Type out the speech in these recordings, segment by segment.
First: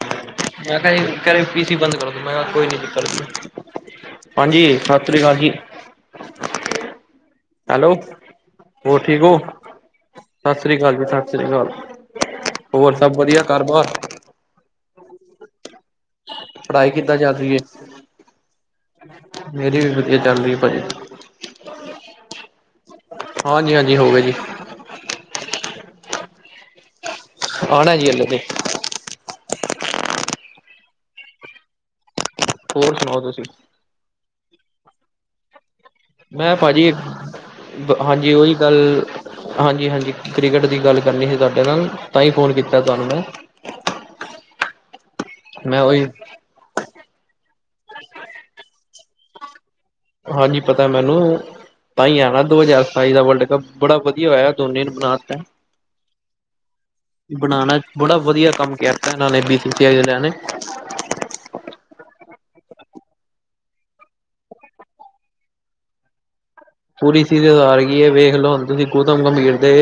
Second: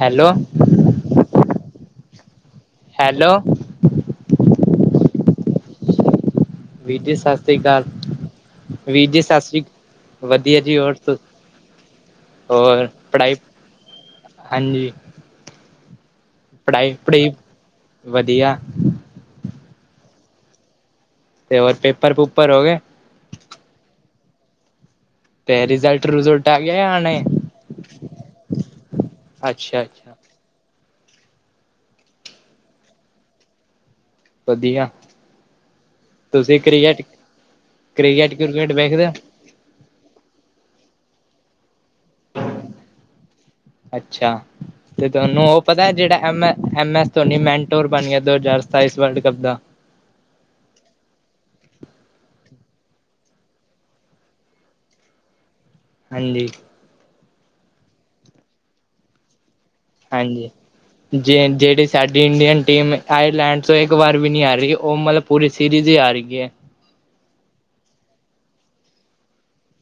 Hello, ਪੀ C ਬੰਦ ਕਰਦੋ ਮੈਂ ਕਿਹਾ ਕੋਈ ਨੀ ਚ ਹੈਲੋ ਹਾਂਜੀ ਸਤਿ ਸ੍ਰੀ ਅਕਾਲ ਜੀ। ਵੀਰ ਜੀ ਸਤਿ ਸਤਿ ਸ਼੍ਰੀ ਅਕਾਲ ਹੈਲੋ ਹੋਰ ਵੀਰ ਜੀ, ਠੀਕ ਹੋ ਸਤਿ ਸ੍ਰੀ ਅਕਾਲ ਵਧੀਆ ਸਤਿ ਜੀ, ਸ੍ਰੀ ਹੋਰ? ਅਕਾਲ ਸਤਿ ਸ੍ਰੀ ਅਕਾਲ ਹੋਰ ਸਭ ਵਧੀਆ ਘਰ ਬਾਰ? ਹਾਂਜੀ ਪੜ੍ਹਾਈ ਕਿੱਦਾਂ ਪੜ੍ਹਾਈ-ਪੜ੍ਹਾਈ ਚੱਲ ਰਹੀ ਹੈ ਵਧੀਆ, ਮੇਰੀ ਵੀ ਵਧੀਆ ਚੱਲ ਰਹੀ ਹੈ ਭਾਜੀ, ਤੇ ਹੋਰ ਪੇਪਰ ਪੂਪਰ ਹੋ ਗਏ? ਹਾਂਜੀ-ਹਾਂਜੀ ਹੋਗੇ ਜੀ, ਤੇ ਰਿਜ਼ਲਟ ਰੂਜ਼ਲਟ ਆ ਗਿਆ‌ ਜਾ ਆਣਾ, ਆਣਾ ਹਾਲੇ ਤੇ, ਅੱਛਾ-ਅੱਛਾ, ਹੋਰ ਸੁਣਾਓ ਤੁਸੀਂ? ਵਧੀਆ। ਮੈਂ ਤੁਸੀਂ ਭਾਜੀ, ਕ੍ਰਿਕਟ ਹਾਂਜੀ, ਕ੍ਰਿਕਟ ਉਹੀ ਕ੍ਰਿਕਟ ਗੱਲ। ਵੇਖਦੇ ਹੋ ਹਾਂਜੀ, ਹਾਂਜੀ, ਕ੍ਰਿਕਟ ਦੀ ਗੱਲ ਕਰਨੀ ਸੀ ਤੁਹਾਡੇ ਨਾਲ। ਤਾਂ ਹੀ ਫੋਨ ਕੀਤਾ ਤੁਹਾਨੂੰ ਮੈਂ ਅੱਛਾ, ਤੇ ਤੁਹਾਨੂੰ ਉਹ ਮੈਂ ਪਤਾ ਉਹੀ ਜਿਹੜਾ M M S Dhoni mentor ਬਣ ਗਿਆ ਦੋ ਹਜ਼ਾਰ ਸਤਾਈਸ ਵਰਲਡ ਕੱਪ ਦਾ। ਹਾਂਜੀ ਪਤਾ ਮੈਨੂੰ। ਤਾਂ ਹੀ ਆਣਾ ਦੋ ਹਜ਼ਾਰ ਸਤਾਈ ਦਾ ਵਰਡ ਕੱਪ ਬੜਾ ਵਧੀਆ ਹੋਇਆ ਦੋਨੇ ਨੂੰ ਬਣਾਤਾ। ਹਾਂਜੀ ਬਣਾਉਣਾ ਬੜਾ ਵਧੀਆ ਕੰਮ ਕਰ ਤ ਇਹਨਾਂ ਨੇ ਬ ਹਾਂਜੀ। ਜੇ ਜਿਹੜੀ ਸਾਡੀ ਇੰਡੀਅਨ ਟੀਮ ਆਇਰਲੈਂਡ ਤੋਂ ਇਕ ਵਾਰ ਵੀ ਨੀ ਆ ਰਹੀ ਉਹ ਮਤਲਬ ਪੂਰੀ ਸੀਰੀਜ਼ ਈ ਆ ਰਹੀ ਐ। ਪੂਰੀ ਸ ਸੁਜ਼ਾਰ [unintelligible] ਹਾਰ ਗਈ ਹੈ ਵੇਖ ਲੋ ਹੁਣ ਤੁਸੀਂ ਗੌਤਮ ਗੰਭੀਰ ਦੇ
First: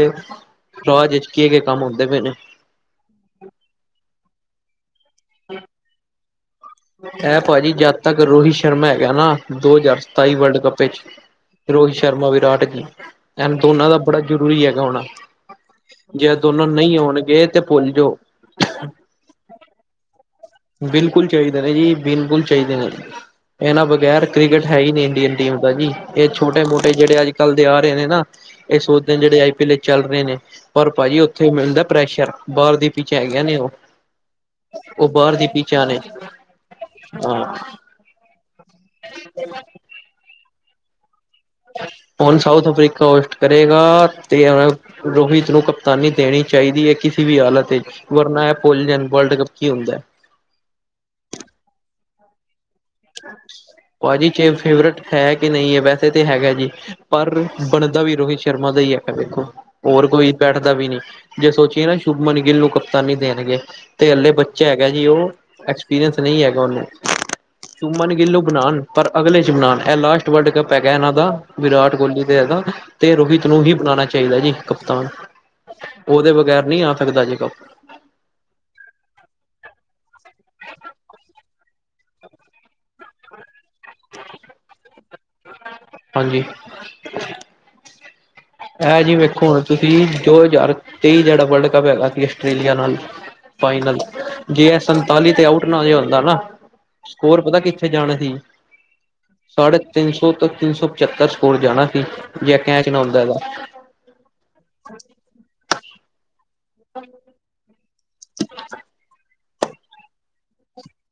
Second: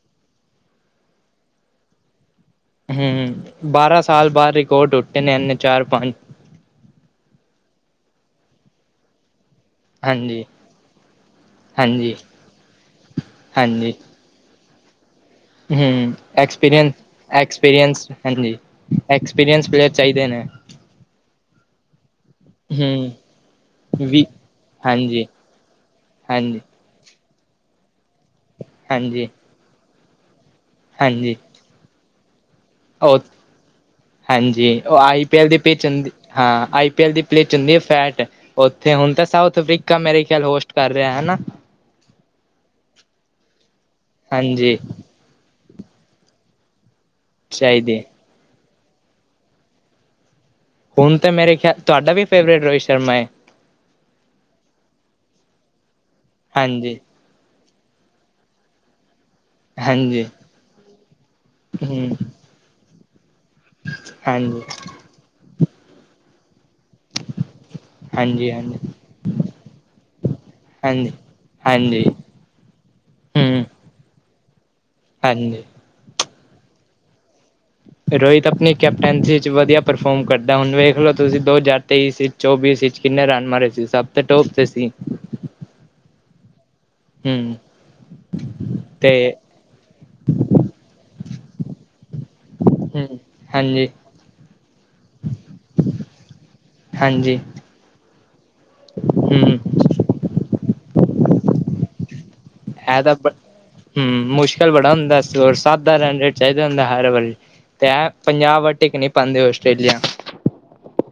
ਰਜੇ ਚ ਕੀ ਕ ਕੰਮ ਹੁੰਦੇ ਪਏ ਨੇ। ਹੂੰ, ਬਾਰਾਂ ਸਾਲ ਬਾਅਦ ਰਿਕਾਰਡ ਟੁੱਟੇ ਨੇ ਇੰਨੇ ਚਾਰ-ਪੰਜ। ਇਹ ਭਾਜੀ ਜਦ ਤੱਕ ਰੋਹਿਤ ਸ਼ਰਮਾ ਹੈਗਾ ਨਾ। ਦੋ ਹਜ਼ਾਰ ਸਤਾਈ ਹਾਂਜੀ। ਵਰਲਡ ਕੱਪ ਵਿੱਚ ਰੋਹਿਤ ਹਾਂਜੀ ਸ਼ਰਮਾ ਵਿਰਾਟ ਜ ਐਨ ਦੋਨਾਂ ਹਾਂਜੀ ਦਾ ਬੜਾ ਜ਼ਰੂਰੀ ਹੈਗਾ ਹੋਣਾ। ਹੂੰ, ਜੇ ਦੋਨੋਂ ਐਕਸਪੀਰੀ ਨਹੀਂ ਹੋਣਗੇ ਤੇ ਭੁੱਲ ਐਕਸਪੀਰੀਅੰਸ ਜਾਓ ਹਾਂਜੀ। ਐਕਸਪੀਰੀਅੰਸ ਪਲੇਅਰ ਚਾਹੀਦੇ ਨੇ। ਬਿਲਕੁਲ ਚਾਈਦੇ ਨਾ ਜੀ, ਬਿਲਕੁਲ ਚਾਈਦੇ ਨੇ। ਹੂੰ ਏਨਾਂ ਵੀ ਬਗੈਰ ਕ੍ਰਿਕਟ ਹੈ ਹੀ ਨੀ ਹਾਂਜੀ ਇੰਡੀਅਨ ਟੀਮ ਦਾ ਜੀ ਏ ਹਾਂਜੀ ਛੋਟੇ ਮੋਟੇ ਜੇੜੇ ਅੱਜ ਕੱਲ ਦੇ ਆ ਰਹੇ ਨੇ ਨਾ, ਏ ਸੋਚਦੇ ਨੇ ਹਾਂਜੀ ਜੇੜੇ ਆਈ ਪੀ ਲੇ ਚੱਲ ਰਏ ਨੇ। ਪਰ ਭਾਜੀ ਓਥੇ ਮਿਲਦਾ ਪ੍ਰੈਸ਼ਰ, ਬਾਲ ਦੀ ਪਿੱਚ ਔ, ਹੈਗੀਆਂ ਨੇ ਉਹ ਹਾਂਜੀ ਔ ਉਹ ਆਈ ਬਾਹਰ ਪੀ ਐਲ ਦੀ ਪਿਚ ਪਿੱਚਾਂ ਨੇ ਹੁੰਦੀ ਹਾਂ ਆਈ ਪੀ ਐਲ ਦੀ ਹਾਂ ਪਿਚ ਹੁੰਦੀ ਫੈਟ ਓਥੇ ਹੁਨ ਤੇ ਸਾਊਥ ਟਿੱਕਾ ਮੇਰੇ ਖ਼ਿਆਲ ਹੋਸਟ ਕਰ ਰਿਹਾ ਹੈਨਾ। ਹੁਨ ਸਾਊਥ ਅਫਰੀਕਾ ਹੋਸਟ ਕਰੇਗਾ ਤੇ ਹਾਂਜੀ [unintelligible] ਰੋਹਿਤ ਨੂੰ ਤਾਨੀ ਦੇਣੀ ਚਾਈਦੀ ਐ ਕੀਸੀ ਵੀ ਹਾਲਤ ਵਿੱਚ, ਚਾਹੀਦੀ ਵਰਨਾ ਏ ਭੁੱਲ ਜਾਣ ਵਰਡ ਕੱਪ ਕੀ ਹੁੰਦੈ। ਹੁਣ ਤਾਂ ਮੇਰੇ ਖੇਆਲ ਤੁਆਡਾ ਵੀ ਫੇਵਰੇਟ ਰੋਹਿਤ ਸ਼ਰਮਾ ਏ। ਭਾਜੀ ਕੇ ਫੇਵਰੇਟ ਹੈ ਕਿ ਨਈ ਐ ਵੈਸੇ ਤਾਂ ਹੈਗਾ ਜੀ। ਹਾਂਜੀ ਪਰ, ਬਣਦਾ ਵੀ ਰੋਹੀ ਸ਼ਰਮਾ ਦਾ ਈ ਹੱਕ ਵੇਖੋ। ਹੋਰ ਹਾਂਜੀ ਕੋਈ ਬੈਠਦਾ ਵੀ ਨੀ, ਜੇ ਸੋਚੀਏ ਨਾ ਹਮ ਸ਼ੁਭਮਨ ਗਿੱਲ ਨੂੰ ਕਪਤਾਨੀ ਦੇਨਗੇ। ਤੇ ਹਲੇ ਹਾਂਜੀ ਬੱਚੇ ਹੈਗਾ ਜੀ ਓ, ਐਕਸਪੀਰੀਅੰਸ ਨੀ ਹੈਗਾ ਓਨੂੰ। ਚੁਮਨ ਗਿੱਲ ਨੂੰ ਹਾਂਜੀ ਹਾਂਜੀ ਬਣਾਨ, ਪਰ ਅਗਲੇ ਚ ਬਣਾਨ ਐ ਲਾਸਟ ਵਰਲਡ ਕੱਪ ਹੈਗਾ ਹਾਂਜੀ ਏਨਾਂ ਦਾ, ਵਿਰਾਟ ਹਾਂਜੀ ਗੋਲੀ ਤੇ ਹੈਗਾ। ਤੇ ਰੋਬੀ ਥਰੂ ਹਮ ਹੀ ਬਣਾਣਾ ਚਾਈਦਾ ਜੀ ਕਪਤਾਨ। ਹਾਂਜੀ। ਓਦੇ ਬਗੈਰ ਨੀ ਆ ਸਕਦਾ ਜੇ ਕਪ। ਰੋਹਿਤ ਅਪਨੀ ਕੈਪਟੈਨਸੀ 'ਚ ਵਧੀਆ ਪਰਫੋਰਮ ਕਰਦਾ ਹੁਨ ਵੇਖ ਲੋ ਤੁਸੀਂ ਦੋ ਹਜ਼ਾਰ ਤੇਈ ਸੀ, ਚੌਵੀ ਸੀ ਚ ਕਿੰਨੇ ਰਨ ਮਾਰੇ ਸੀ, ਸਭ ਤੇ ਟੋਪ ਤੇ ਸੀ। ਹਾਂਜੀ। ਹੂੰ। ਐ ਜੀ ਵੇਖੋ ਹੁਣ ਤੁਸੀ, ਦੋ ਜ਼ਾਰ ਤੇਈ ਜੇਹੜਾ ਵਰਲਡ ਕੱਪ ਹੈਗਾ ਸੀ ਆਸਟ੍ਰੇਲੀਆ ਨਾਲ ਹਮ ਹਾਂਜੀ ਫਾਈਨਲ, ਜੇ ਇਹ ਸੰਤਾਲੀ ਤੇ ਆਊਟ ਨਾ ਜੇ ਹੁੰਦਾ ਨਾ, ਹਾਂਜੀ ਸਕੋਰ ਪਤਾ ਕਿੱਥੇ ਜਾਣਾ ਸੀ, ਹਮ ਸਾਡੇ ਤਿੰਨ ਸੌ ਤੋਂ ਤਿੰਨ ਸੌ ਪਚੱਤਰ ਸਕੋਰ ਜਾਣਾ ਸੀ, ਜੇ ਕੈਚ ਨਾ ਹੁੰਂਦਾ ਹੈ। ਹੂੰ ਮੁਸ਼ਕਿਲ ਬੜਾ ਹੁੰਦਾ, ਹੋਰ ਸੱਤ ਦਾ ਰੇਡ ਚਾਹੀਦਾ ਹੁੰਦਾ ਹਰ ਵਾਰੀ, ਤੇ ਪੰਜਾਬ ਵਾਰ ਟਿੱਕ ਨਹੀਂ, ਪਾਦੇ ਆਸਟ੍ਰੇਲੀਆ।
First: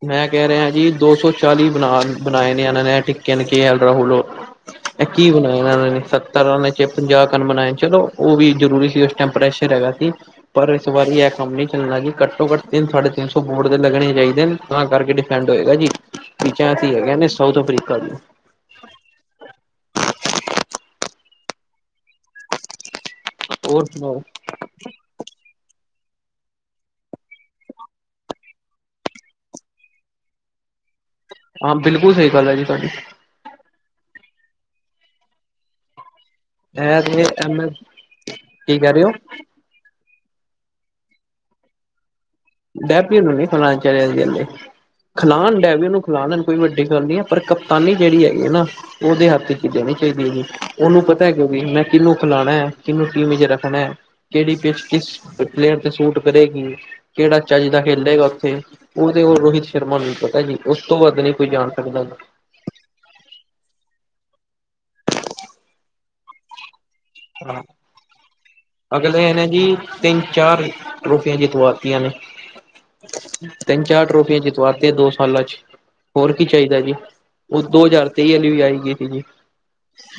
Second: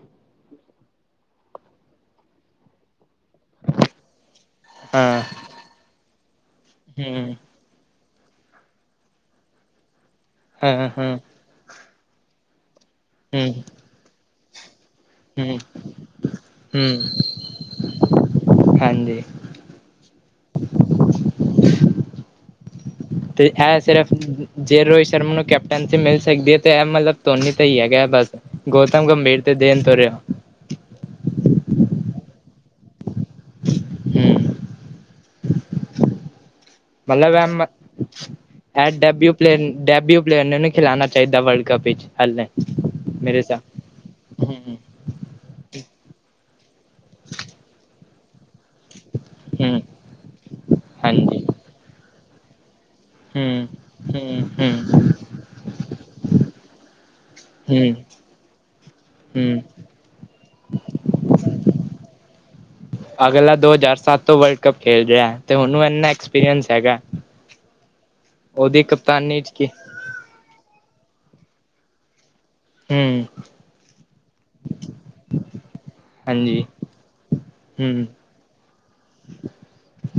ਮੈਂ ਕਹਿ ਰਿਹਾ, ਜੀ ਦੋ ਸੌ ਚਾਲੀ ਬਣਾ ਬਣਾਏ, ਨੇ ਇਹਨਾਂ ਨੇ ਟ ਕ ਕੀ ਹਾਲ ਰਾਹੁਲ, ਉਹ ਇਹ ਹਾਂ ਕੀ ਬਣਾਏ ਇਹ ਨੇ ਸੱਤਰ ਰਨ ਚ ਪੰਜਾਹ ਹੂੰ ਕਨ ਬਣਾਏ ਚਲੋ। ਉਹ ਵੀ ਜ਼ਰੂਰੀ ਸੀ, ਉਸ ਟਾਈਮ ਪ੍ਰੈਸ਼ਰ ਹੈਗਾ ਸੀ, ਪਰ ਹਾਂ ਇਸ ਹਾਂ ਵਾਰੀ ਇਹ ਹੂੰ ਕੰਮ ਨਹੀਂ ਚੱਲਣਾ, ਕਿ ਘੱਟੋ-ਘੱਟ ਤਿੰਨ ਥਾਡੇ ਤਿੰਨ ਸੌ ਬੋਰਟ ਦੇ ਲੱਗਣੇ ਚਾਹੀਦੇ, ਨੇ ਤਾਂ ਕਰਕੇ ਠੰਡ ਹੂੰ ਹੋਏਗਾ, ਜੀ ਪਾਸੀ ਹੈਗਾ ਹੂੰ ਨੇ ਸਾਊਥ ਅਫਰੀਕਾ ਜ ਹਾਂਜੀ, ਅਤੇ ਇਹ ਹੋਰ ਸਿਰਫ ਸੁਣਾਓ ਜੇ ਰੋਹਿਤ ਸ਼ਰਮਾ ਨੂੰ ਕੈਪਟਨਸ਼ ਮਿਲ ਸਕਦੀ ਹੈ, ਤਾਂ ਇਹ ਮਤਲਬ ਧੋਨੀ ਤਾਂ ਹੀ ਹੈਗਾ ਹੈ ਬਸ ਗੌਤਮ ਗੰਭੀਰ ਤੇ ਦੇੇਨ ਤੋ ਰਿਆ। ਆਂ ਬਿਲਕੁਲ ਸਹੀ ਗੱਲ ਐ ਜੀ ਧਾਡੀ। ਹੂੰ [inaudible] ਇਹ ਤੇ ਮਲਬ ਐਮ, ਐਸ ਕੀ ਕਹਿ ਰਹੇ ਹੋ ਐਡੈਬਯੁ ਪਲੇਨ ਡੈਬਿਯੁ ਪਲੇਅ ਨੇ ਨੀ ਖੇਲਾਣਾ ਚਾਈਦਾ ਵਰਲਡ ਕੱਪ ਵੇਚ ਹਲੇ। [unintelligible] ਹੂੰ ਖਲਾਣ ਡੈਵੀ ਉਹਨੂੰ ਖਲਾਣ ਕੋਈ ਵੱਡੀ ਗੱਲ ਨੀ ਐ, ਪਰ ਕਪਤਾਨੀ ਜਿਹੜੀ ਹੈਗੀ ਹੈ ਨਾ, ਉਹਦੇ ਹੱਥ ਹੂੰ ਦੇਣੀ ਚਾਹੀਦੀ ਆਂ ਗੀ, ਉਹਨੂੰ ਪਤਾ ਹੈ ਹਾਂਜੀ ਕਿਉਂ ਵੀ ਮੈਂ ਕਿਹਨੂੰ ਖਿਲਾਣਾ ਐ। ਕਿਹਨੂੰ ਟੀਮ ਚ ਹੂੰ ਰੱਖਣਾ ਹੈ, ਹੂੰ ਕਿਹੜੀ ਹੂੰ ਕਿਸ ਪਲੇਅਰ ਤੇ ਸੂਟ ਕਰੇਗੀ। ਕਿਹੜਾ ਚਾਹੀਦਾ ਹੂੰ ਖੇ ਉੱਥੇ ਉਹ ਤੇ ਉਹ ਹੂੰ ਰੋਹਿਤ ਸ਼ਰਮਾ ਨੂੰ ਪਤਾ ਜੀ, ਉਸ ਤੋਂ ਵੱਧ ਨਹੀਂ ਕੋਈ ਜਾਣ ਸਕਦਾ ਹੈ। ਅਗਲਾ ਦੋ ਹਜ਼ਾਰ ਸੱਤ ਤੋਂ ਵਰਲਡ ਕੱਪ ਖੇਡ ਰਿਹਾ, ਤੇ ਹੁਣ ਇੰਨਾ ਐਕਸਪੀਰੀਅੰਸ ਹੈਗਾ। ਹਾਂ ਉਹਦੀ ਅਗਲੇ ਕਪਤਾਨੀ ਇਹਨਾਂ ਚ ਜੀ, ਕੀ ਤਿੰਨ ਚਾਰ ਟਰੋਫੀਆਂ ਜਿੱਤਵਾਤੀਆਂ ਨੇ, ਹੂੰ ਤਿੰਨ ਚਾਰ ਟ੍ਰੋਫੀ ਜਿੱਤਵਾ ਤੇ ਦੋ ਸਾਲਾ ਚ, ਹੋਰ ਕੀ ਹਾਂਜੀ ਚਾਹੀਦਾ ਜੀ, ਉਹ ਦੋ ਹੂੰ ਹਜ਼ਾਰ ਤੇਈ ਵਾਲੀ ਵੀ ਆਏਗੀ ਸੀ ਜੀ।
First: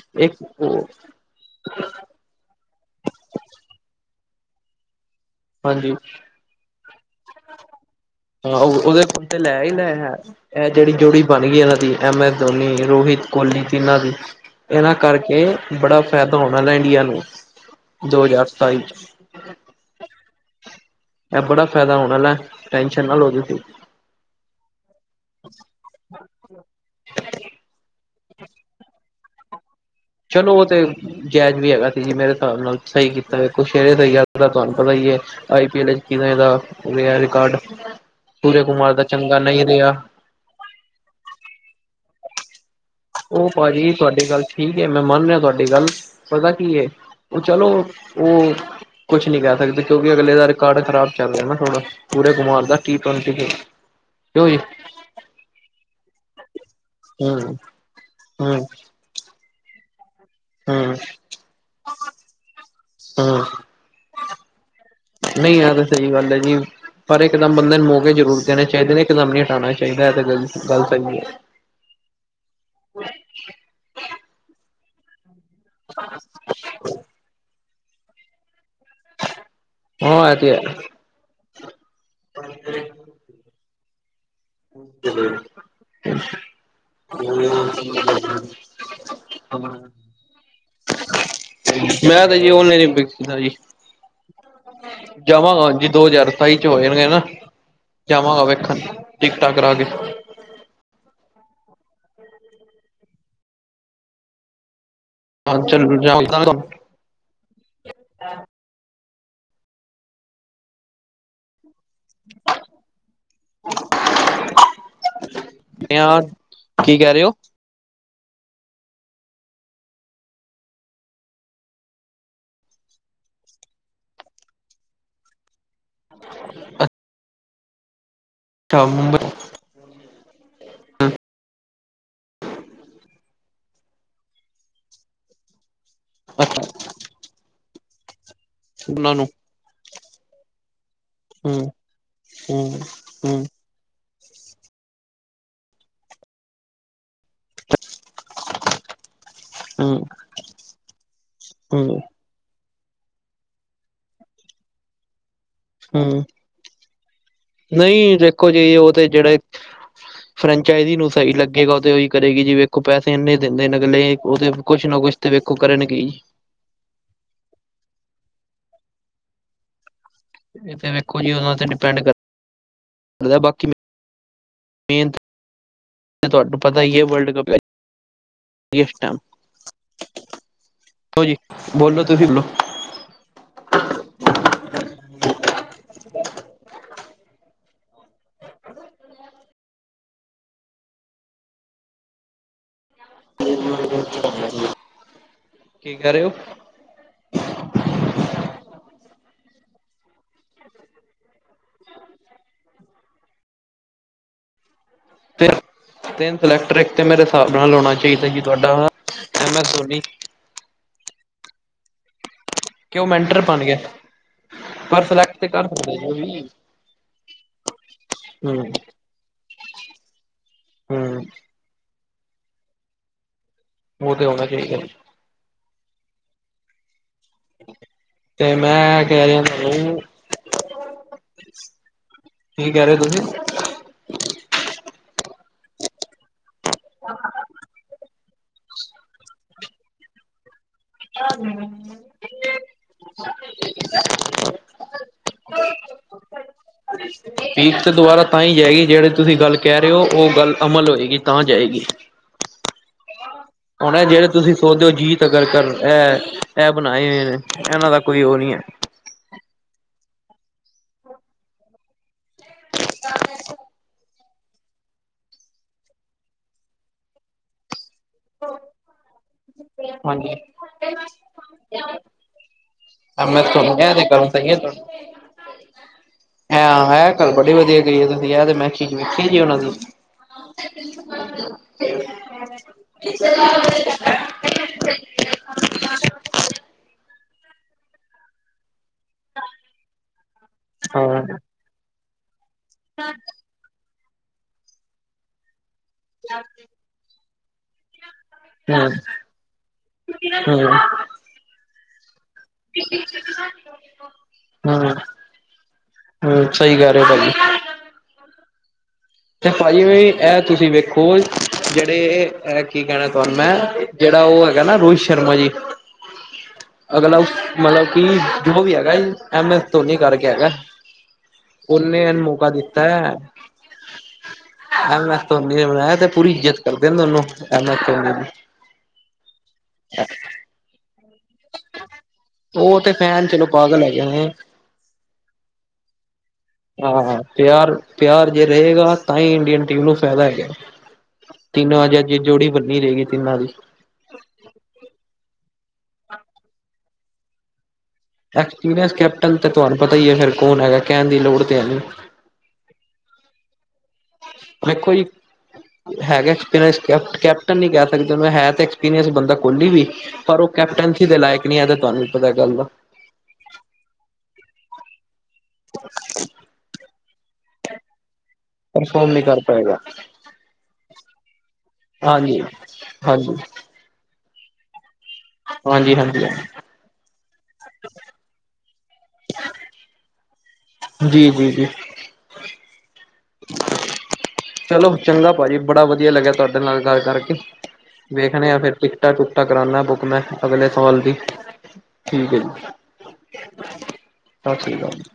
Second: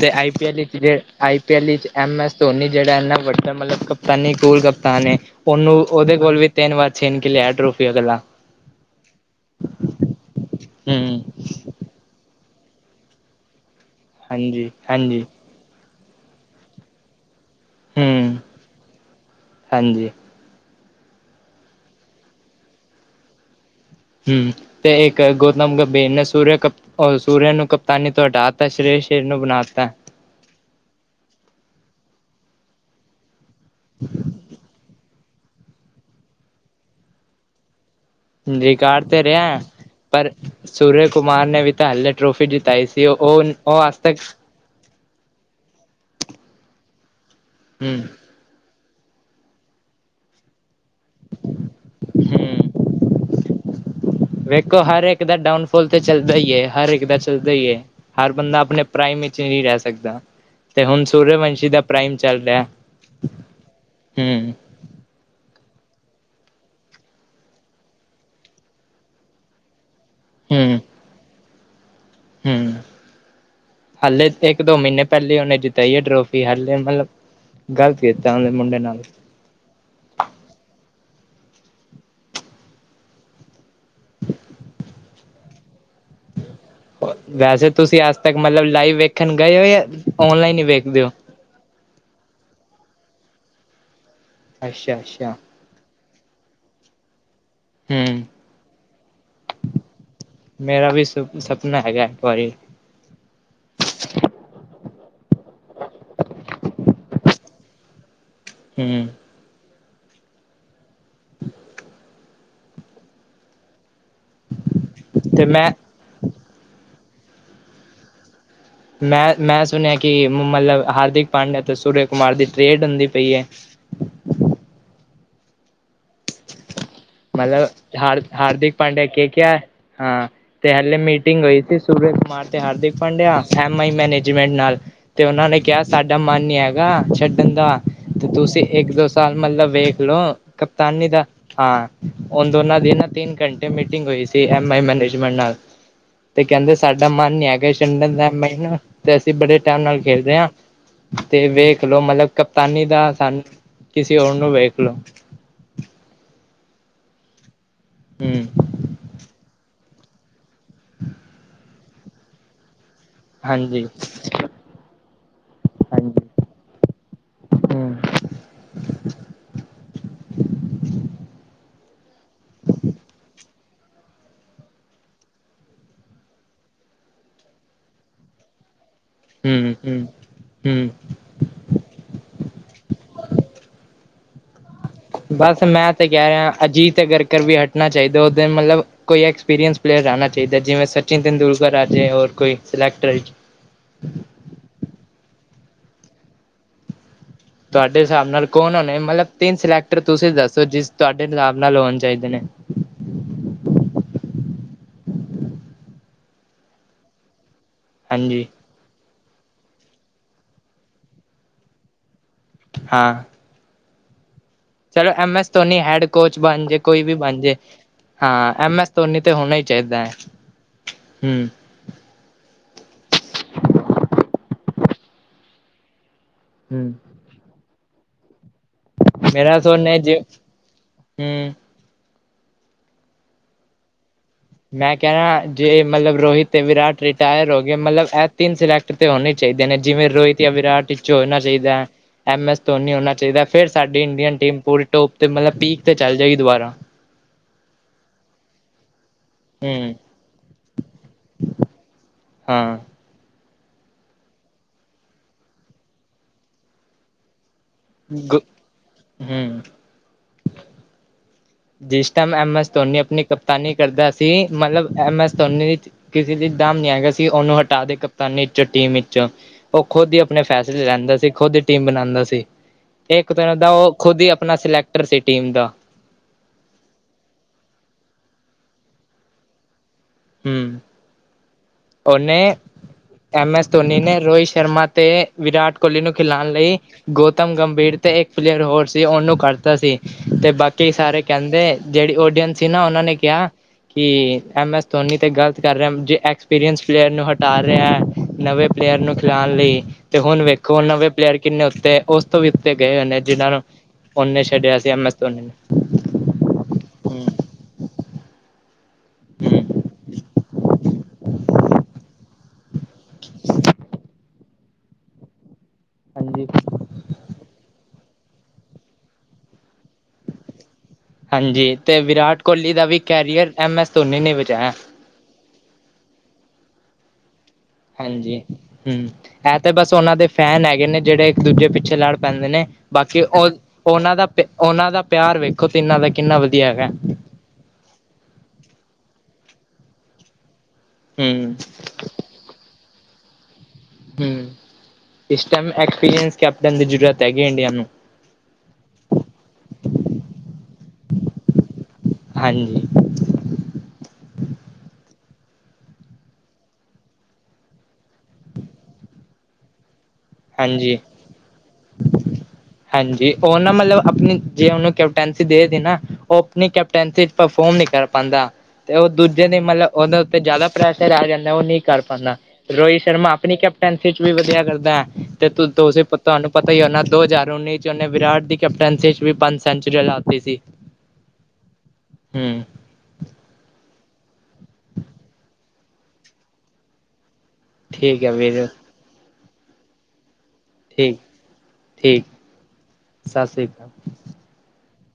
ਤੇ ਆਈ ਇੱਕ ਪੀ ਐਲ ਉਹ ਜੇ ਆਈ ਪੀ ਐਲ ਵਿੱਚ ਐਮ ਐਸ ਧੋਨੀ ਜਿਹੜਾ ਇਨਾ ਵੱਡਾ ਮਤਲਬ ਕਪਤਾਨੀ ਗੋਲ ਕਪਤਾਨ ਏ ਉਹਨੂੰ ਹਾਂਜੀ ਉਹਦੇ ਕੋਲ ਵੀ ਤਿੰਨ ਵਾਰ ਛੇਨ ਕਿ ਲਿਆ ਟਰੋਫੀ ਅਗਲਾ। ਹਾਂ, ਉਹਦੇ ਕੋਲੋ ਤੇ ਲੈ ਈ ਲੈ ਆ, ਇਹ ਜਿਹੜੀ ਜੋੜੀ ਹੂੰ ਬਣ ਗਈ ਇਹਨਾਂ ਦੀ ਐਮ ਐਸ ਧੋਨੀ, ਰੋਹਿਤ ਕੋਹਲੀ ਤਿੰਨਾਂ ਦੀ ਹਾਂਜੀ ਇਹਨਾਂ ਹਾਂਜੀ ਕਰਕੇ ਬੜਾ ਫਾਇਦਾ ਹੋਣਾ ਆਲ਼ਾ ਇੰਡੀਆ ਨੂੰ ਦੋ ਹੂੰ ਹਜ਼ਾਰ ਸਤਾਈ ਚ ਹਾਂਜੀ। ਇਹ ਬੜਾ ਫਾਇਦਾ ਹੋਣ ਆਲ਼ਾ, ਟੈਂਸ਼ਨ ਨਾਲ ਦੋ ਤੁਸੀਂ ਹਮ ਤੇ ਇੱਕ ਗੌਤਮ ਗੰਭੀਰ ਨੇ ਸੂਰ ਕ ਸੂਰਯ ਨੂੰ ਕਪਤਾਨ ਤੋਂ ਹਟਾ ਤਾਂ ਨੂੰ ਸ਼੍ਰੀ ਸ਼੍ਰੀ ਨੂੰ ਬਣਾਤਾ ਚਲੋ ਉਹ ਤੇ ਜਾਇਜ਼ ਵੀ ਹੈਗਾ ਸੀ ਜੀ, ਮੇਰੇ ਹਿਸਾਬ ਨਾਲ। ਸਹੀ ਕੀਤਾ ਵੇ ਕੁਛਰੇ ਦਾ, ਯਾਰ ਤੁਹਾਨੂੰ ਪਤਾ ਈ ਏ ਆਈ ਪੀ ਐਲ ਵਿਚ ਕਿਵੇ ਦਾ ਰਿਹਾ ਰਿਕਾਰਡ, ਸੂਰਜ ਕੁਮਾਰ ਦਾ ਚੰਗਾ ਨਹੀਂ ਰਿਹਾ। ਸੂਰਜ ਕੁਮਾਰ ਨੇ ਵੀ ਤਾਂ ਹਲੇੇ ਟ੍ਰੋਫੀ ਜਿਤਾਈ ਸੀ, ਉਹ ਉਹ ਭਾਜੀ ਅੱਜ ਤੱਕ ਤੁਹਾਡੀ ਗੱਲ ਠੀਕ ਏ, ਮੈਂ ਮੰਨ ਰਿਹਾ ਤੁਹਾਡੀ ਗੱਲ ਪਤਾ ਕੀ ਏ, ਉਹ ਚਲੋ ਹੂੰ ਉਹ ਕੁਛ ਨੀ ਕਹਿ ਸਕਦੇ ਕਿਉਂਕਿ ਅਗਲੇ ਦਾ ਰਿ ਰਿਕਾਰਡ ਖਰਾਬ ਚੱਲ ਰਿਹਾ ਨਾ ਥੋੜਾ, ਸੂਰਜ ਕੁਮਾਰ ਹੂੰ ਦਾ ਟੀ ਟਵਨਟੀ ਵੇਖੋ ਹਰ ਇੱਕ ਦਾ ਡਾਊਨ ਫੋਲ ਤੇ ਚੱਲਦਾ ਈ ਏ, ਹਰ ਇੱਕ ਦਾ ਹੂੰ ਚੱਲਦਾ ਹੀ ਏ, ਹਰ ਹੂੰ ਬੰਦਾ ਆਪਣੇ ਪ੍ਰਾਈਮ ਵਿੱਚ ਨਹੀਂ ਰਹਿ ਸਕਦਾ। ਤੇ ਹੂੰ ਹੁਣ ਸੂਰਯਵੰਸ਼ੀ ਦਾ ਪ੍ਰਾਈਮ ਚੱਲ ਰਿਹਾ। ਹੂੰ ਹਮ ਨਹੀਂ ਆਹ ਤਾਂ ਸਹੀ ਗੱਲ ਐ ਜੀ। ਪਰ ਇਹ ਇੱਕਦਮ ਬੰਦੇ ਨੂੰ ਮੌਕੇ ਜ਼ਰੂਰ ਦੇਣੇ ਚਾਹੀਦੇ ਨੇ ਇਕਦਮ ਨੀ ਹਟਾਉਣਾ ਚਾਹੀਦਾ। ਇਹ ਤਾਂ ਗੱਲ ਗੱਲ਼ਤ ਹੈਗੀ ਏ। ਹੂੰ, ਹਾਲੇ ਇੱਕ-ਦੋ ਮਹੀਨੇ ਪਹਿਲੇ ਉਹਨੇ ਜਤਾਈ ਹੈ ਟੋਫੀ ਹਾਲੇ ਮਤਲਬ ਗ਼ਲਤ ਕੀਤਾ ਉਹ ਮੁੰਡੇ ਨਾਲ। ਹਾਂ ਇਹ ਤਾਂ ਹੈ। [inaudible] ਵੈਸੇ, ਤੁਸੀਂ ਅੱਜ ਤੱਕ ਮਤਲਬ ਲਾਈਵ ਵੇਖਣ ਗਏ ਹੋ ਜਾਂ ਔਨਲਾਈਨ ਹੀ ਵੇਖਦੇ ਹੋ। ਮੈਂ ਤੇ ਜੀ ਉਹਨੇ ਨੀ ਬ ਕੀਤਾ ਜੀ। ਅੱਛਾ ਅੱਛਾ ਜਾਵਾਂਗਾ ਜੀ ਦੋ ਹਜ਼ਾਰ ਸਤਾਈ ਚ ਹੋਏ ਗੇ ਨਾ। ਹਮ ਜਾਵਾਂਗਾ ਵੇਖਣ ਟਿਕਟਾਂ ਕਰਾ ਕੇ। ਮੇਰਾ ਵੀ ਸੁ ਸਪਨਾ ਹੈਗਾ, ਇੱਕ ਵਾਰੀ ਹਾਂ, ਚੱਲ ਜਾਓ। ਹੂੰ। [inaudible] ਤੇ ਮੈਂ ਕੀ ਕਹਿ ਰਹੇ ਹੋ। ਮੈਂ ਮੈਂ ਸੁਣਿਆ ਕਿ ਮਤਲਬ ਹਾਰਦਿਕ ਪਾਂਡਿਆ ਅਤੇ ਸੂਰਜ ਕੁਮਾਰ ਦੀ ਟ੍ਰੇਡ ਹੁੰਦੀ ਪਈ ਐ। ਅੱ ਮਤਲਬ ਹਾਰ ਹਾਰਦਿਕ ਪਾਂਡਿਆ ਕੇ ਮੁੰਬਈ, ਕਿਹਾ ਹਾਂ ਤੇ ਹਲੇ ਮੀਟਿੰਗ ਹੋਈ ਸੀ। ਸੂਰਜ ਕੁਮਾਰ ਤੇ Hardik Pandya M I management ਨਾਲ ਤੇ ਉਹਨਾਂ ਨੇ ਕਿਹਾ ਸਾਡਾ ਮਨ ਹੀ ਅੱਛਾ ਹੈਗਾ ਛੱਡਣ ਦਾ ਤੇ ਤੁਸੀਂ ਇੱਕ ਦੋ ਉਹਨਾਂ ਨੂੰ ਸਾਲ ਮਤਲਬ ਵੇਖ ਲੋ ਕਪਤਾਨੀ ਦਾ, ਹੂੰ ਹਾਂ ਉਹ ਹੂੰ ਦੋਨਾਂ ਦੀ ਨਾ ਤਿੰਨ ਹੂੰ ਘੰਟੇ ਮੀਟਿੰਗ ਹੋਈ ਸੀ ਐਮ ਆਈ ਮੈਨੇਜਮੈਂਟ ਨਾਲ ਤੇ ਕਹਿੰਦੇ ਸਾਡਾ ਮਨ ਨ ਹੈ ਕਿ ਛੰਡਣ ਦਾ ਮੈਨੂੰ ਤੇ ਅਸੀਂ ਬੜੇ ਟਾਈਮ ਹੂੰ ਨਾਲ ਖੇਡਦੇ ਹਾਂ ਤੇ ਵੇਖ ਹੂੰ ਲੋ ਮਤਲਬ ਕਪਤਾਨੀ ਦਾ ਸਾਨੂੰ, ਕਿਸੇ ਹੋਰ ਨੂੰ ਵੇਖ ਲੋ ਹੂੰ, ਨਹੀਂ ਦੇਖੋ ਜੀ, ਹੂੰ ਉਹ ਤੇ ਜਿਹੜੇ ਫਰੈਂਚਾਈਜ਼ ਨੂੰ ਸਹੀ ਲੱਗੇਗਾ। ਉਹ ਤੇ ਉਹੀ ਕਰੇਗੀ ਜੀ, ਵੇਖੋ ਪੈਸੇ ਇੰਨੇ ਦਿੰਦੇ ਨੇ ਹਾਂਜੀ ਅਗਲੇ ਉਹਦੇ ਕੁਛ ਨਾ ਕੁਛ ਤੇ ਵੇਖੋ ਕਰਨਗੇ ਈ। ਹਾਂਜੀ ਹੂੰ ਇਹ ਵੇਖੋ ਜਿ ਉਹ ਤੇ ਡਿਪੈਂਡ ਕਰ ਦਾ ਬਾਕੀ ਮੈਂ ਮੇਨਤ ਮ ਤੁਹਾਨੂੰ ਪਤਾ ਈ ਐ, ਵਰਲਡ ਕਪ ਦਿਆ ਸੀਟਾਂ ਹੂੰ-ਹੂੰ-ਹੂੰ। ਜੀ ਬੋਲੋ ਤੁਸੀਂ ਬੋਲੋ ਬਸ ਮੈਂ ਤੇ ਕਹਿ ਰਿਹਾ ਅਜੀਤ ਹੈ ਗਰਕਰ ਵੀ ਹਟਣਾ ਚਾਹੀਦਾ ਉਸ ਦਿਨ ਮਤਲਬ ਕੋਈ ਐਕਸਪੀਰੀਅੰਸ ਪਲੇਅਰ ਰਹਿਣਾ ਚਾਹੀਦਾ ਜਿਵੇਂ ਸਚਿਨ ਤੈਂਦੁਲਕਰ ਆ ਜਾੇ ਔਰ ਕੋਈ ਸਿਲੈਕਟਟਰ ਕੀ ਕਰਹਿ ਰਹੇ ਹੋ ਤੁਹਾਡੇ ਹਿਸਾਬ ਨਾਲ ਕੌਣ ਹੋਣੇ ਮਤਲਬ ਤਿੰਨ ਸਿਲੈਕਟਰ ਤੁਸੀਂ ਦੱਸੋ ਜਿਸ ਤੁਹਾਡੇ ਹਿਸਾਬ ਨਾਲ ਹੋਣ ਚਾਹੀਦੇ ਨੇ ਟੀਨ ਸਲੈਕਟਡ ਤੇ ਮੇਰੇ ਹਿਸਾਬ ਨਾਲ ਆਾਉਣਾ ਚਾਹੀਦਾ ਜੀ ਹਾਂਜੀ ਤੁਹਾਡਾ ਐਮ ਐਸ ਧੋਨੀ ਕਿਉ ਹਾਂ ਮੈਂਟਰ ਬਣ ਗਿਆਏ ਚਲੋ M S Dhoni head coach ਬਣ ਜੇ ਕੋਈ ਵੀ ਬਣ ਜੇ ਹਾਂ ਹੂੰ ਐਮ ਐਸ ਧੋਨੀ ਤੇ ਹੋਣਾ ਹੀ ਚਾਹੀਦਾ ਹੈ ਹੂੰ ਹਮ ਉਹ ਤੇ ਹੋਣਾ ਚਾਹੀਦਾ ਹੂੰ ਤੇ ਮੈਂ ਕਹਿ ਰਿਹਾ ਮੇਰਾ ਸੁਣ ਤੁਹਾਨੂੰ ਜੇ ਹਮ ਕੀ ਕਹਿ ਰਹੇ ਹੋ ਤੁਸੀਂ ਮੈਂ ਕਹਿਣਾ ਜੇ ਮਤਲਬ ਰੋਹਿਤ ਤੇ ਵਿਰਾਟ ਰਿਟਾਇਰ ਹੋ ਗਿਆਏ ਮਤਲਬ ਇਹ ਤਿੰਨ ਸਿਲੈਕਟ ਤੇ ਹੋਣੇ ਚਾਹੀਦੇ ਆਂ ਨੇ ਜਿਵੇਂ ਰੋਹਿਤ ਜਾਂ ਵਿਰਾਟ ਵਿੱਚੋਂ ਹੋਣਾ ਚਾਹੀਦਾ ਐਮ ਐਸ ਧੋਨੀ ਹੋਣਾ ਚਾਹੀਦਾ ਫਿਰ ਸਾਡੀ ਇੰਡੀਅਨ ਟੀਮ ਪੂਰੀ ਟੋਪ ਤੇ ਮਤਲਬ ਪੀਕ ਤੇ ਚੱਲ ਜਾਏਗੀ ਦੁਬਾਰਾ ਪੀਰ ਤੇ ਦੁਬਾਰਾ ਤਾਂ ਹੀ ਜਾਏਗੀ ਜਿਹੜੀ ਤੁਸੀਂ ਗੱਲ ਕਹਿ ਰਹੇ ਹਮ ਹੋ ਉਹ ਗੱਲ ਅਮਲ ਹੋਏਗੀ ਤਾਂ ਜਾਏਗੀ ਹਾਂ ਹੁਣ ਜਿਹੜੇ ਤੁਸੀਂ ਸੋਚਦੇ ਹੋ ਜੀਤ ਅਗਰ ਕਰ ਇਹ ਇਹ ਬਣਾਏ ਹੋਏ ਨੇ ਇਹਨਾਂ ਦਾ ਕੋਈ ਉਹ ਨਹੀਂ ਹੈ ਹਹੂੰ ਜਿਸ ਟਾਈਮ ਐਮ ਐਸ ਧੋਨੀ ਆਪਣੀ ਕਪਤਾਨੀ ਕਰਦਾ ਸੀ ਮੱਤਲਬ ਐੱਮ ਐੱਸ ਧੋਨੀ ਦੀ ਕਿਸੇ ਦੀ ਦਮ ਨਹੀਂ ਹੈਗਾ ਸੀ ਉਹਨੂੰ ਹਟਾ ਦੇ ਕਪਤਾਨੀ ਵਿੱਚੋਂ ਟੀਮ ਵਿੱਚ ਉਹ ਖੁਦ ਹੀ ਹਾਂਜੀ ਆਪਣੇ ਫੈਸਲੇ ਲੇਂਦਾ ਸੀ ਖੁਦ ਦੀ ਟੀਮ ਬਣਾਉਂਦਾ ਸੀ ਇੱਕ ਮੈਂ ਦਿਨ ਦਾ ਤੁਹਾਨੂੰ ਉਹ ਇਹ ਤੇ ਖੁਦ ਹੀ ਗੱਲ ਸਹੀ ਹੈ ਆਪਣਾ ਤੁਹਾਡੀ ਸਿਲੈਕਟਰ ਸੀ ਟੀਮ ਦਾ ਇਹ ਗੱਲ ਬੜੀ ਵਧੀਆ ਕਹੀ ਹੈ ਤੁਸੀਂ ਕਿਹਾ ਤੇ ਮੈਂ ਵੇਖੀ ਜੀ ਉਹਨਾਂ ਦੀ [unintelligible] ਹੂੰ। ਉਹਨੇ ਐਮ ਐਸ ਧੋਨੀ ਨੇ ਰੋਹਿਤ ਸ਼ਰਮਾ ਤੇ ਵਿਰਾਟ ਕੋਹਲੀ ਨੂੰ ਖਿਲਾਣ ਲਈ ਗੌਤਮ ਗੰਭੀਰ ਤੇ ਇੱਕ ਪਲੇਅਰ ਹੋਰ ਸੀ ਉਹਨੂੰ ਕਰਤਾ ਸੀ ਤੇ ਬਾਕੀ ਸਾਰੇ ਕਹਿੰਦੇ ਜਿਹੜੀ ਉਡੀਅੰਸ ਸੀ ਨਾ ਉਹਨਾਂ ਨੇ ਕਿਹਾ ਕਿ ਐੱਮ ਐੱਸ ਧੋਨੀ 'ਤੇ ਗਲਤ ਕਰ ਰਿਹਾ ਜੇ ਐਕਸਪੀਰੀਅੰਸ ਪਲੇਅਰ ਨੂੰ ਹਟਾ ਰਿਹਾ ਨਵੇਂ ਪਲੇਅਰ ਨੂੰ ਖਿਲਾਣ ਲਈ ਤੇ ਹੁਣ ਵੇਖੋ ਨਵੇਂ ਹੂੰ-ਹੂੰ-ਹੂੰ-ਹੂੰ ਪਲੇਅਰ ਕਿੰਨੇ ਉੱਤੇ ਉਸ ਤੋਂ ਵੀ ਉੱਤੇ ਗਏ ਹੋਏ ਨੇ ਜਿਨਾਂ ਨੂੰ ਓਨੇ ਛੱਡਿਆ ਸੀ ਐੋਮ ਐਸ ਧੋਨੀ ਨੇ ਹਮ ਸਹੀ ਕਹਿ ਰਹੇ ਹੂੰ, ਭਾਜੀ ਤੇ ਹੂੰ। ਭਾਜੀ ਇਹ ਤੁਸੀਂ ਵੇਖੋ ਜਿਹੜੇ ਇਹ ਕੀ ਕਹਿਣਾ ਤੁਹਾਨੂੰ ਮੈਂ ਜਿਹੜਾ ਉਹ ਹੈਗਾ ਨਾ ਰੋਹਿਤ ਸ਼ਰਮਾ ਜੀ ਹਾਂਜੀ ਅਗਲਾ ਮਤਲਬ ਕਿ ਜੋ ਵੀ ਹੈਗਾ ਐਮ ਐਸ ਧੋਨੀ ਕਰਕੇ ਹੈਗਾ। ਹਾਂਜੀ ਤੇ ਉਹਨੇ ਇਹਨੂੰ ਵਿਰਾਟ ਮੌਕਾ ਕੋਹਲੀ ਦਿੱਤਾ ਦਾ ਵੀ ਹੈ ਕੈਰੀਅਰ ਐਮ ਐਸ ਧੋਨੀ ਨੇ ਬਚਾਇਆ। ਐਮ ਐਸ ਧੋਨੀ ਨੇ ਬਨਾਇਆ ਤੇ ਪੂਰੀ ਇੱਜਤ ਕਰਦੇ ਨੇ ਦੋਨੋਂ। ਹਾਂਜੀ ਹੂੰ ਇਹ ਤਾਂ ਬਸ ਉਹਨਾਂ ਦੇ ਫੈਨ ਹੈਗੇ ਨੇ ਜਿਹੜੇ ਦੂਜੇ ਪਿੱਛੇ ਲੜ ਪੈਂਦੇ ਨੇ ਉਹ ਤੇ ਬਾਕੀ ਫੈਨ ਚਲੋ ਉਹ ਪਾਗਲ ਹੈਗੇ ਉਹਨਾਂ ਦਾ ਨੇ ਉਹਨਾਂ ਦਾ ਪਿਆਰ ਵੇਖੋ ਤ ਇਹਨਾਂ ਦਾ ਕਿੰਨਾ ਵਧੀਆ ਹੈ ਹਾਂ ਪਿਆਰ ਪਿਆਰ ਜੇ ਰਹੇਗਾ ਤਾਂ ਹੀ ਇੰਡੀਅਨ ਟੀਮ ਨੂੰ ਫਾਇਦਾ ਹੈਗਾ ਹਮ [unintelligible] ਹੂੰ ਤਿੰਨੋ ਅੱਜੇ ਜੋੜੀ ਬੰਨੀ ਰਹੇਗੀ ਤਿੰਨਾਂ ਦੀ ਹਮ ਇਸ ਟਾਈਮ ਐਕਸਪੀਰੀਅੰਸ ਕੈਪਟਨ ਦੀ ਜ਼ਰੂਰਤ ਹੈਗੀ ਇੰਡੀਆ ਨੂੰ ਐਕਸਪੀਰੀਐਂਸ ਕੈਪਟਨ ਤੇ ਤੁਹਾਨੂੰ ਪਤਾ ਹੀ ਹੈ ਫਿਰ ਕੌਣ ਹੈਗਾ ਕਹਿਣ ਦੀ ਲੋੜ ਤੇ ਹੈ ਨਹੀਂ ਹਾਂਜੀ ਦੇਖੋ ਜੀ ਹੈਗਾ ਐਕਸਪੀਰੀਐਂਸ ਕੈਪਟਨ ਨੀ ਕਹਿ ਸਕਦੇ ਮ ਹੈ ਤਾਂ ਐਕਸਪੀਰੀਅੰਸ ਬੰਦਾ ਕੋਹਲੀ ਵੀ ਪਰ ਉਹ ਹਾਂਜੀ ਕੈਪਟਨਸੀ ਦੇ ਲਾਇਕ ਨਹੀਂ ਇਹ ਤਾਂ ਤੁਹਾਨੂੰ ਪਤਾ ਗੱਲ ਦਾ। ਹਾਂਜੀ ਉਹ ਨਾ ਮਤਲਬ ਆਪਣੀ ਜੇ ਉਹਨੂੰ ਕੈਪਟਨਸੀ ਦੇ ਸੀ ਨਾ ਉਹ ਕੈਪਟੈਂਸੀ ਚ ਪਰਫੋਰਮ ਨ ਕਰ ਪਾਉਂਦਾ, ਤੇ ਉਹ ਪਰਫੋਰਮ ਨਹੀਂ ਕਰ ਦੂਜੇ ਦੀ ਪਾਏਗਾ। ਮਤਲਬ ਉਹਦੋਂ ਤੇ ਜ਼ਿਆਦਾ ਪ੍ਰੈਸ਼ਰ ਆ ਜਾਂਦਾ ਉਹ ਨਹੀਂ ਕਰ ਪਾਉਂਦਾ। ਹਾਂਜੀ, ਰੋਹਿਤ ਸ਼ਰਮਾ ਹਾਂਜੀ, ਆਪਣੀ ਕੈਪਟੈਂਸੀ ਚ ਵੀ ਵਧੀਆ ਕਰਦਾ। ਤੇ ਹਾਂਜੀ, ਤੁਸੀਂ ਹਾਂਜੀ, ਤੁਹਾਨੂੰ ਪਤਾ ਹੀ ਉਹਨਾ ਦੋ ਹਜ਼ਾਰ ਉੱਨੀ ਚ ਉਹਨੇ ਵਿਰਾਟ ਦੀ ਕੈਪ ਕੇਪਟੈਂਸੀ ਵੀ ਪੰਜ ਸੈਂਚਰੀ ਲਾਤੀ ਸੀ। ਜੀ ਜੀ ਜੀ। ਹੂੰ ਚਲੋ ਚੰਗਾ ਭਾਜੀ ਬੜਾ ਵਧੀਆ ਲੱਗਿਆ ਤੁਹਾਡੇ ਨਾਲ ਗੱਲ ਕਰਕੇ। ਠੀਕ ਹੈ ਵੇਖਣੇ ਆ ਵੀਰ ਫਿਰ ਟਿਕਟਾਂ-ਟੁਕਟਾਂ ਕਰਨਾ ਬੁੱਕ ਮੈਂ ਅਗਲੇ ਸਾਲ ਦੀ, ਠੀਕ ਠੀਕ ਹੈ ਜੀ ਸਤਿ ਸ੍ਰੀ ਅਕਾਲ ਸਤਿ ਸ੍ਰੀ ਅਕਾਲ ਜੀ।